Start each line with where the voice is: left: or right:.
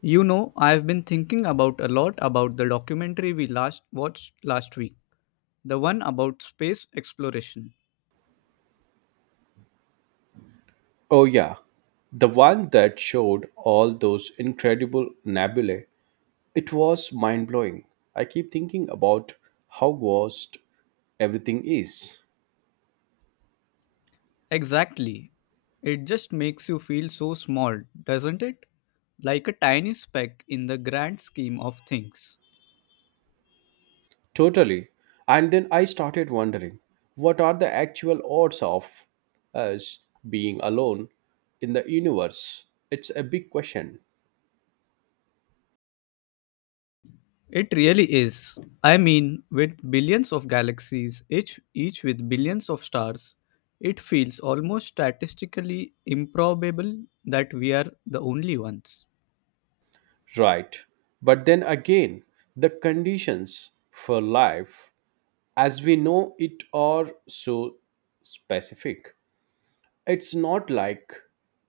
left: You know, I've been thinking about a lot about the documentary we last watched last week, the one about space exploration.
right: Oh, yeah. The one that showed all those incredible nebulae. It was mind blowing. I keep thinking about how vast everything is.
left: Exactly. It just makes you feel so small, doesn't it? Like a tiny speck in the grand scheme of things.
right: Totally. And then I started wondering, what are the actual odds of us being alone in the universe? It's a big question.
left: It really is. I mean, with billions of galaxies, each with billions of stars, it feels almost statistically improbable that we are the only ones.
right: Right. But then again, the conditions for life as we know it are so specific. It's not like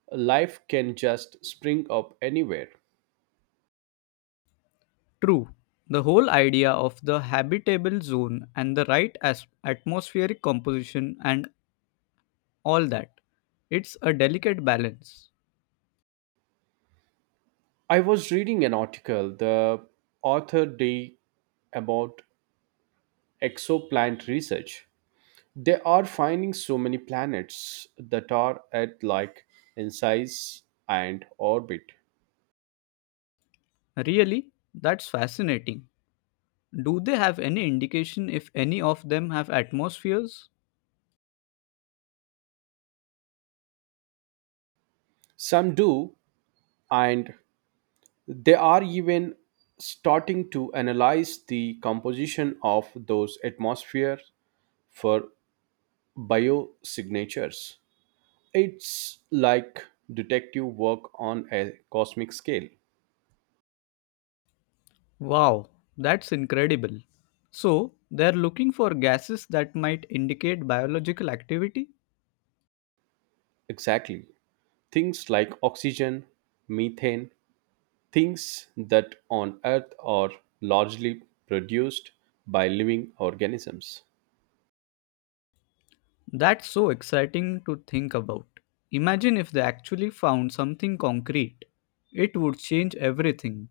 right: life can just spring up anywhere.
left: True. The whole idea of the habitable zone and the right atmospheric composition and all that. It's a delicate balance.
right: I was reading an article the author did about exoplanet research. They are finding so many planets that are at like in size and orbit.
left: Really? That's fascinating. Do they have any indication if any of them have atmospheres?
right: Some do, and they are even starting to analyze the composition of those atmospheres for biosignatures. It's like detective work on a cosmic scale.
left: Wow, that's incredible. So, they're looking for gases that might indicate biological activity?
right: Exactly. Things like oxygen, methane, things that on Earth are largely produced by living organisms.
left: That's so exciting to think about. Imagine if they actually found something concrete. It would change everything.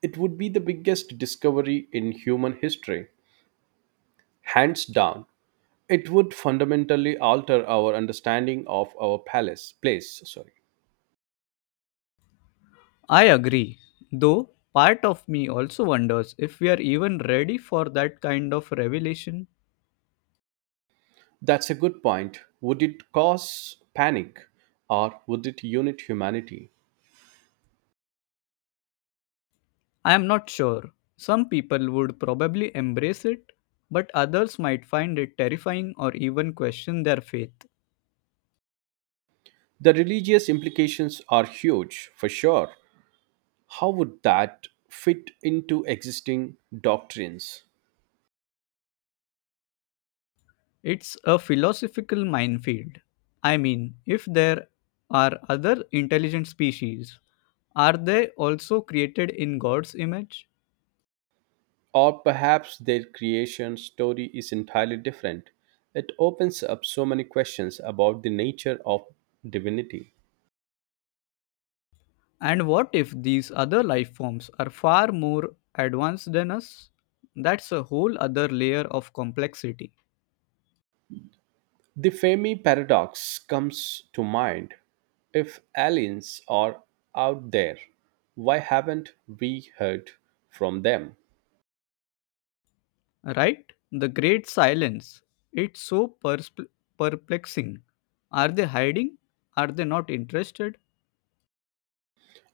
right: It would be the biggest discovery in human history, hands down. It would fundamentally alter our understanding of our palace place, sorry.
left: I agree. Though, part of me also wonders if we are even ready for that kind of revelation.
right: That's a good point. Would it cause panic or would it unite humanity?
left: I am not sure. Some people would probably embrace it, but others might find it terrifying or even question their faith.
right: The religious implications are huge, for sure. How would that fit into existing doctrines?
left: It's a philosophical minefield. I mean, if there are other intelligent species, are they also created in God's image?
right: Or perhaps their creation story is entirely different. It opens up so many questions about the nature of divinity.
left: And what if these other life forms are far more advanced than us? That's a whole other layer of complexity,
right: The Fermi paradox comes to mind. If aliens are out there, why haven't we heard from them?
left: right? The great silence. It's so perplexing. Are they hiding? Are they not interested?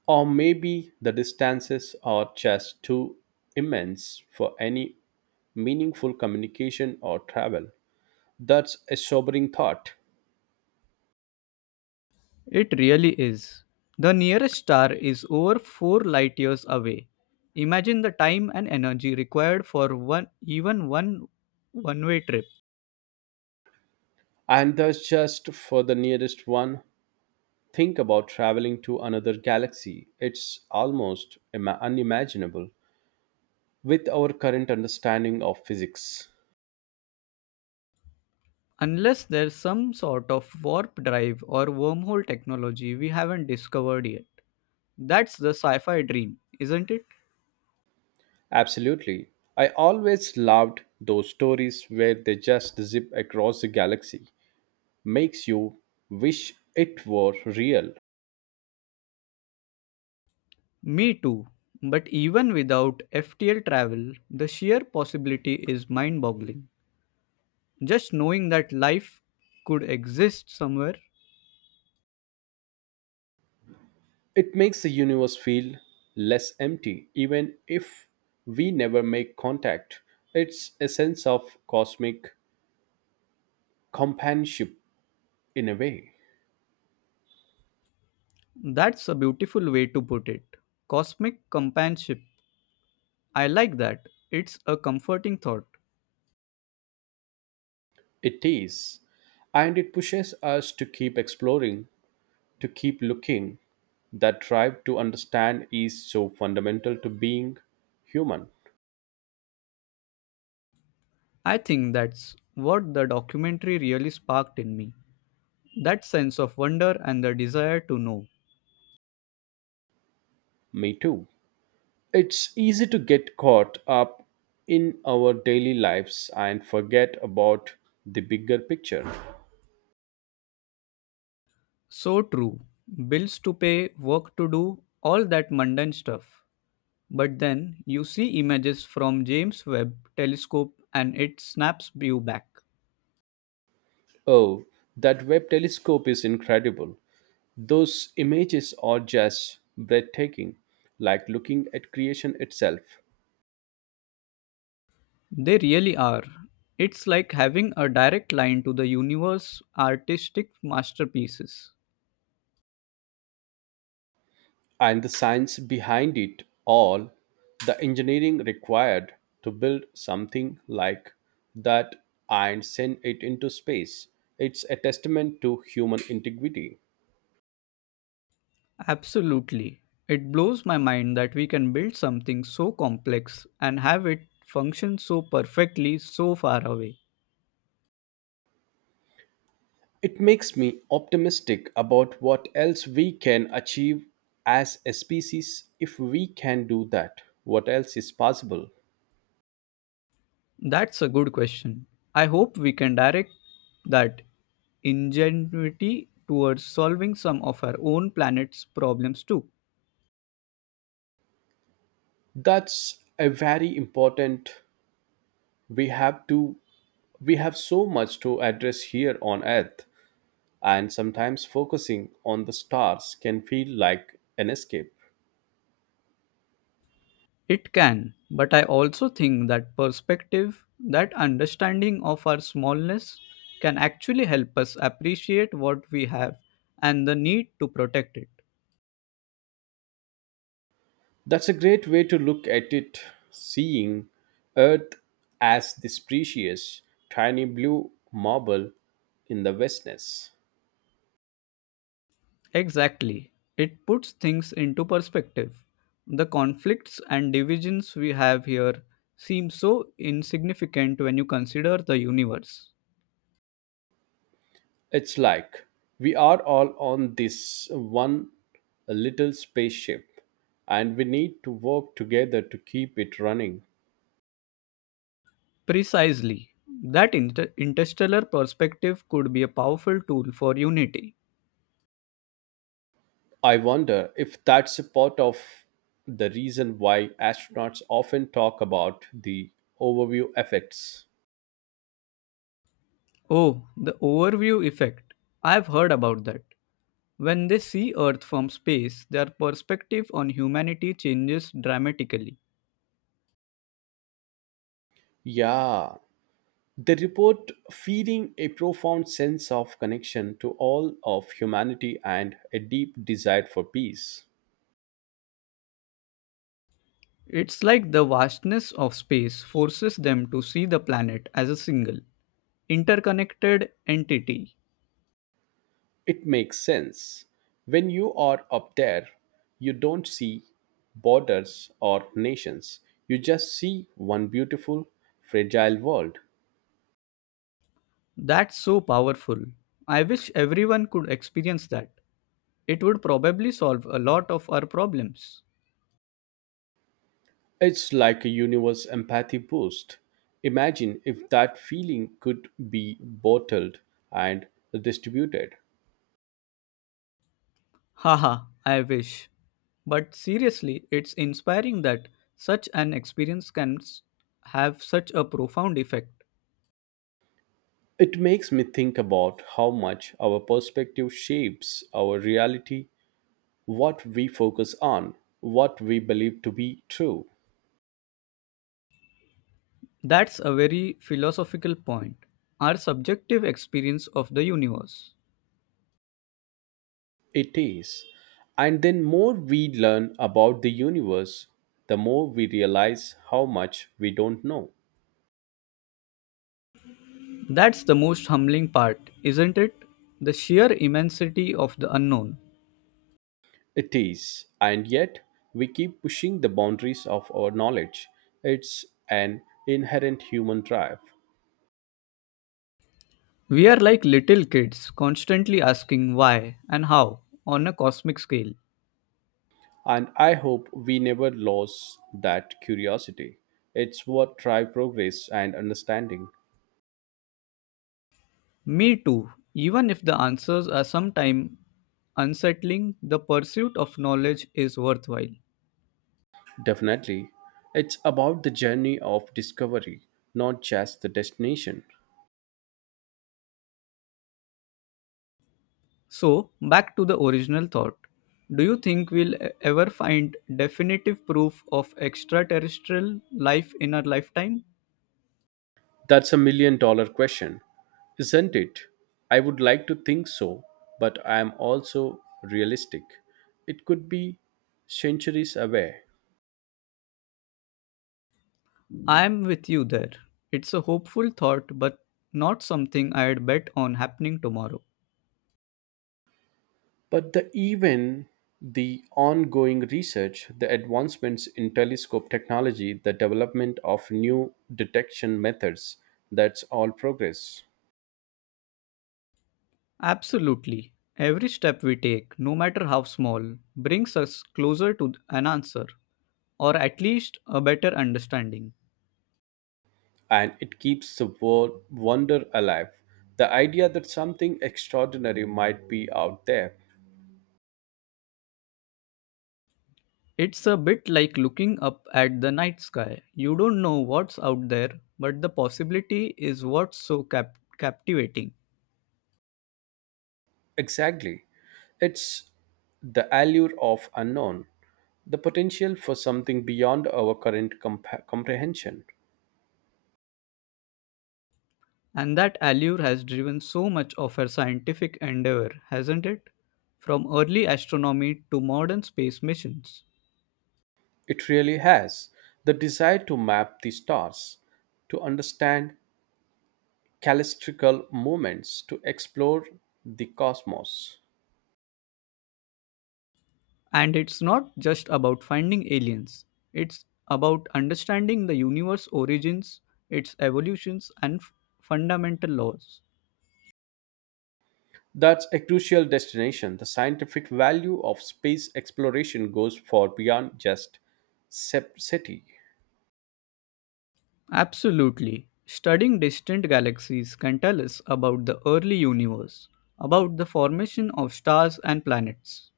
right: Or maybe the distances are just too immense for any meaningful communication or travel. That's a sobering thought.
left: It really is. The nearest star is over 4 light years away. Imagine the time and energy required for one even one one-way trip.
right: And that's just for the nearest one. Think about traveling to another galaxy. It's almost unimaginable with our current understanding of physics.
left: Unless there's some sort of warp drive or wormhole technology we haven't discovered yet. That's the sci-fi dream, isn't it?
right: Absolutely. I always loved those stories where they just zip across the galaxy. Makes you wish it were real.
left: Me too. But even without FTL travel, the sheer possibility is mind-boggling. Just knowing that life could exist somewhere.
right: It makes the universe feel less empty, even if we never make contact. It's a sense of cosmic companionship in a way.
left: That's a beautiful way to put it. Cosmic companionship. I like that. It's a comforting thought.
right: It is. And it pushes us to keep exploring, to keep looking. That drive to understand is so fundamental to being human.
left: I think that's what the documentary really sparked in me, that sense of wonder and the desire to know.
right: Me too. It's easy to get caught up in our daily lives and forget about the bigger picture.
left: So true. Bills to pay, work to do, all that mundane stuff. But then you see images from James Webb telescope and it snaps you back.
right: Oh, that Webb telescope is incredible. Those images are just breathtaking, like looking at creation itself.
left: They really are. It's like having a direct line to the universe artistic masterpieces.
right: And the science behind it all, the engineering required to build something like that and send it into space. It's a testament to human integrity.
left: Absolutely. It blows my mind that we can build something so complex and have it function so perfectly so far away.
right: It makes me optimistic about what else we can achieve as a species if we can do that. What else is possible?
left: That's a good question. I hope we can direct that ingenuity towards solving some of our own planet's problems too.
right: That's a very important. We have to we have so much to address here on earth, and sometimes focusing on the stars can feel like an escape.
left: It can, but I also think that perspective, that understanding of our smallness, can actually help us appreciate what we have and the need to protect it.
right: That's a great way to look at it, seeing earth as this precious tiny blue marble in the vastness.
left: Exactly. It puts things into perspective. The conflicts and divisions we have here seem so insignificant when you consider the universe.
right: It's like we are all on this one little spaceship and we need to work together to keep it running.
left: Precisely. That interstellar perspective could be a powerful tool for unity.
right: I wonder if that's a part of the reason why astronauts often talk about the overview effects.
left: Oh, the overview effect. I've heard about that. When they see Earth from space, their perspective on humanity changes dramatically.
right: Yeah, they report feeling a profound sense of connection to all of humanity and a deep desire for peace.
left: It's like the vastness of space forces them to see the planet as a single, interconnected entity.
right: It makes sense. When you are up there, you don't see borders or nations, you just see one beautiful, fragile world.
left: That's so powerful. I wish everyone could experience that. It would probably solve a lot of our problems.
right: It's like a universe empathy boost. Imagine if that feeling could be bottled and distributed.
left: Haha, I wish. But seriously, it's inspiring that such an experience can have such a profound effect.
right: It makes me think about how much our perspective shapes our reality, what we focus on, what we believe to be true.
left: That's a very philosophical point. Our subjective experience of the universe.
right: It is. And then more we learn about the universe, the more we realize how much we don't know.
left: That's the most humbling part, isn't it? The sheer immensity of the unknown.
right: It is, and yet we keep pushing the boundaries of our knowledge. It's an inherent human drive,
left: We are like little kids, constantly asking why and how on a cosmic scale.
right: and I hope we never lose that curiosity. It's what drives progress and understanding.
left: Me too. Even if the answers are sometimes unsettling, the pursuit of knowledge is worthwhile.
right: Definitely. It's about the journey of discovery, not just the destination.
left: So, back to the original thought. Do you think we'll ever find definitive proof of extraterrestrial life in our lifetime?
right: That's a million dollar question, isn't it? I would like to think so, but I am also realistic. It could be centuries away.
left: I am with you there. It's a hopeful thought, but not something I'd bet on happening tomorrow.
right: But the ongoing research, the advancements in telescope technology, the development of new detection methods, that's all progress.
left: Absolutely. Every step we take, no matter how small, brings us closer to an answer, or at least a better understanding.
right: And it keeps the world wonder alive. The idea that something extraordinary might be out there.
left: It's a bit like looking up at the night sky. You don't know what's out there, but the possibility is what's so captivating.
right: Exactly. It's the allure of unknown, the potential for something beyond our current comprehension.
left: And that allure has driven so much of our scientific endeavor, hasn't it? From early astronomy to modern space missions.
right: It really has. The desire to map the stars, to understand callistrical movements, to explore the cosmos.
left: And it's not just about finding aliens, it's about understanding the universe's origins, its evolutions, and fundamental laws.
right: That's a crucial destination. The scientific value of space exploration goes far beyond just SETI,
left: Absolutely. Studying distant galaxies can tell us about the early universe, about the formation of stars and planets.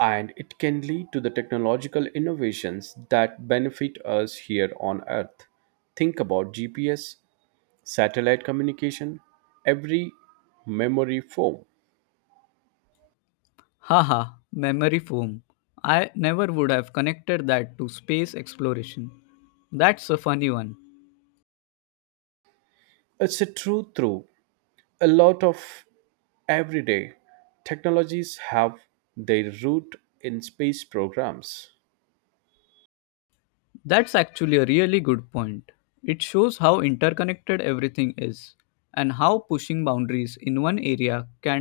right: and it can lead to the technological innovations that benefit us here on Earth. Think about GPS, satellite communication, every memory foam.
left: Haha, memory foam. I never would have connected that to space exploration. That's a funny one.
right: It's a true through a lot of everyday technologies have their root in space programs.
left: That's actually a really good point. It shows how interconnected everything is and how pushing boundaries in one area can